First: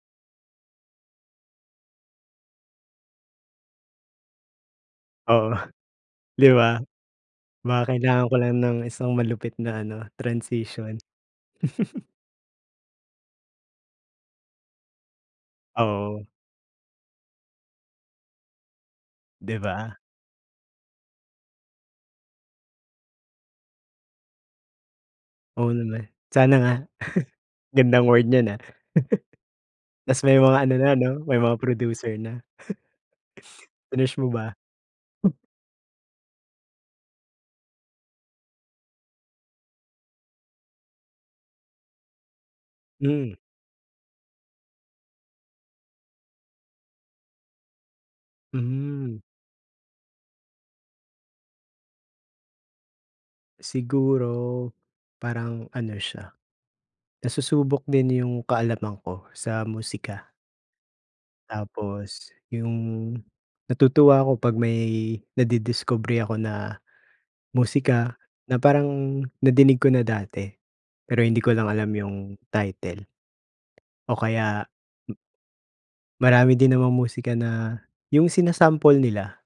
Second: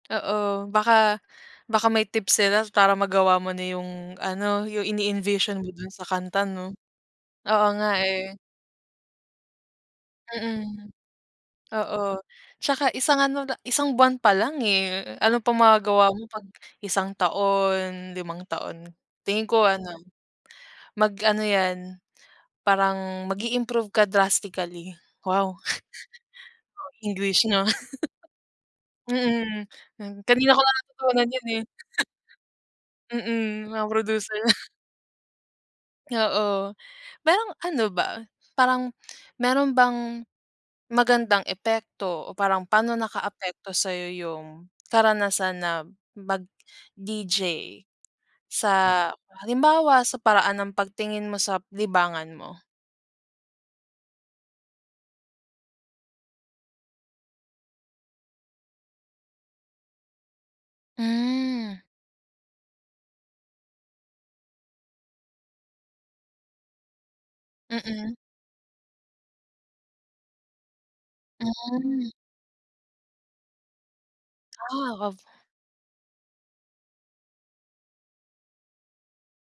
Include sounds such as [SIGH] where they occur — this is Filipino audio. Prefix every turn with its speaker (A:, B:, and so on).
A: Oo, baka baka may tips sila para magawa mo na yung ano, yung
B: Oo,
A: ini-envision mo
B: [SCOFFS]
A: dun sa kanta
B: di
A: 'no.
B: ba?
A: Oo
B: Baka
A: nga,
B: kailangan
A: eh.
B: ko lang ng isang malupit na ano,
A: Mm.
B: transition.
A: Oo.
B: [CHUCKLES]
A: Tsaka isang ano la isang buwan pa lang, eh. Ano pang magagawa mo
B: Oo.
A: 'pag isang taon, limang taon, tingin
B: Di
A: ko ano,
B: ba?
A: mag-ano 'yan, parang mag-iimprove ka drastically. Wow!
B: Oo naman. Sana nga. [SCOFFS]
A: English na.
B: Gandang word niyan, ah.
A: [CHUCKLES] Mm.
B: [CHUCKLES]
A: 'Yan,
B: Ta's may
A: kanina
B: mga
A: ko
B: ano
A: lang
B: na 'no,
A: natutunan
B: may
A: 'yan,
B: mga
A: eh.
B: producer na.
A: [CHUCKLES]
B: [CHUCKLES]
A: Mm, mga
B: Winish mo
A: producer.
B: ba?
A: [SCOFFS] Oo. Parang ano ba, parang meron bang magandang epekto o parang pa'no
B: Hmm.
A: nakaapekto sa'yo yung karanasan na mag-DJ? Sa
B: Hmm.
A: halimbawa, sa paraan ng pagtingin mo sa libangan mo?
B: Siguro, parang ano siya, nasusubok din yung kaalaman ko sa musika.
A: Hmm.
B: Tapos, yung natutuwa ako, 'pag may nadidiskubre ako na
A: Mm.
B: musika na parang nadinig ko na dati. Pero hindi ko lang alam
A: Hmm.
B: yung title. O kaya,
A: Ah, ako
B: m
A: b
B: Marami din namang musika na yung sinasample nila.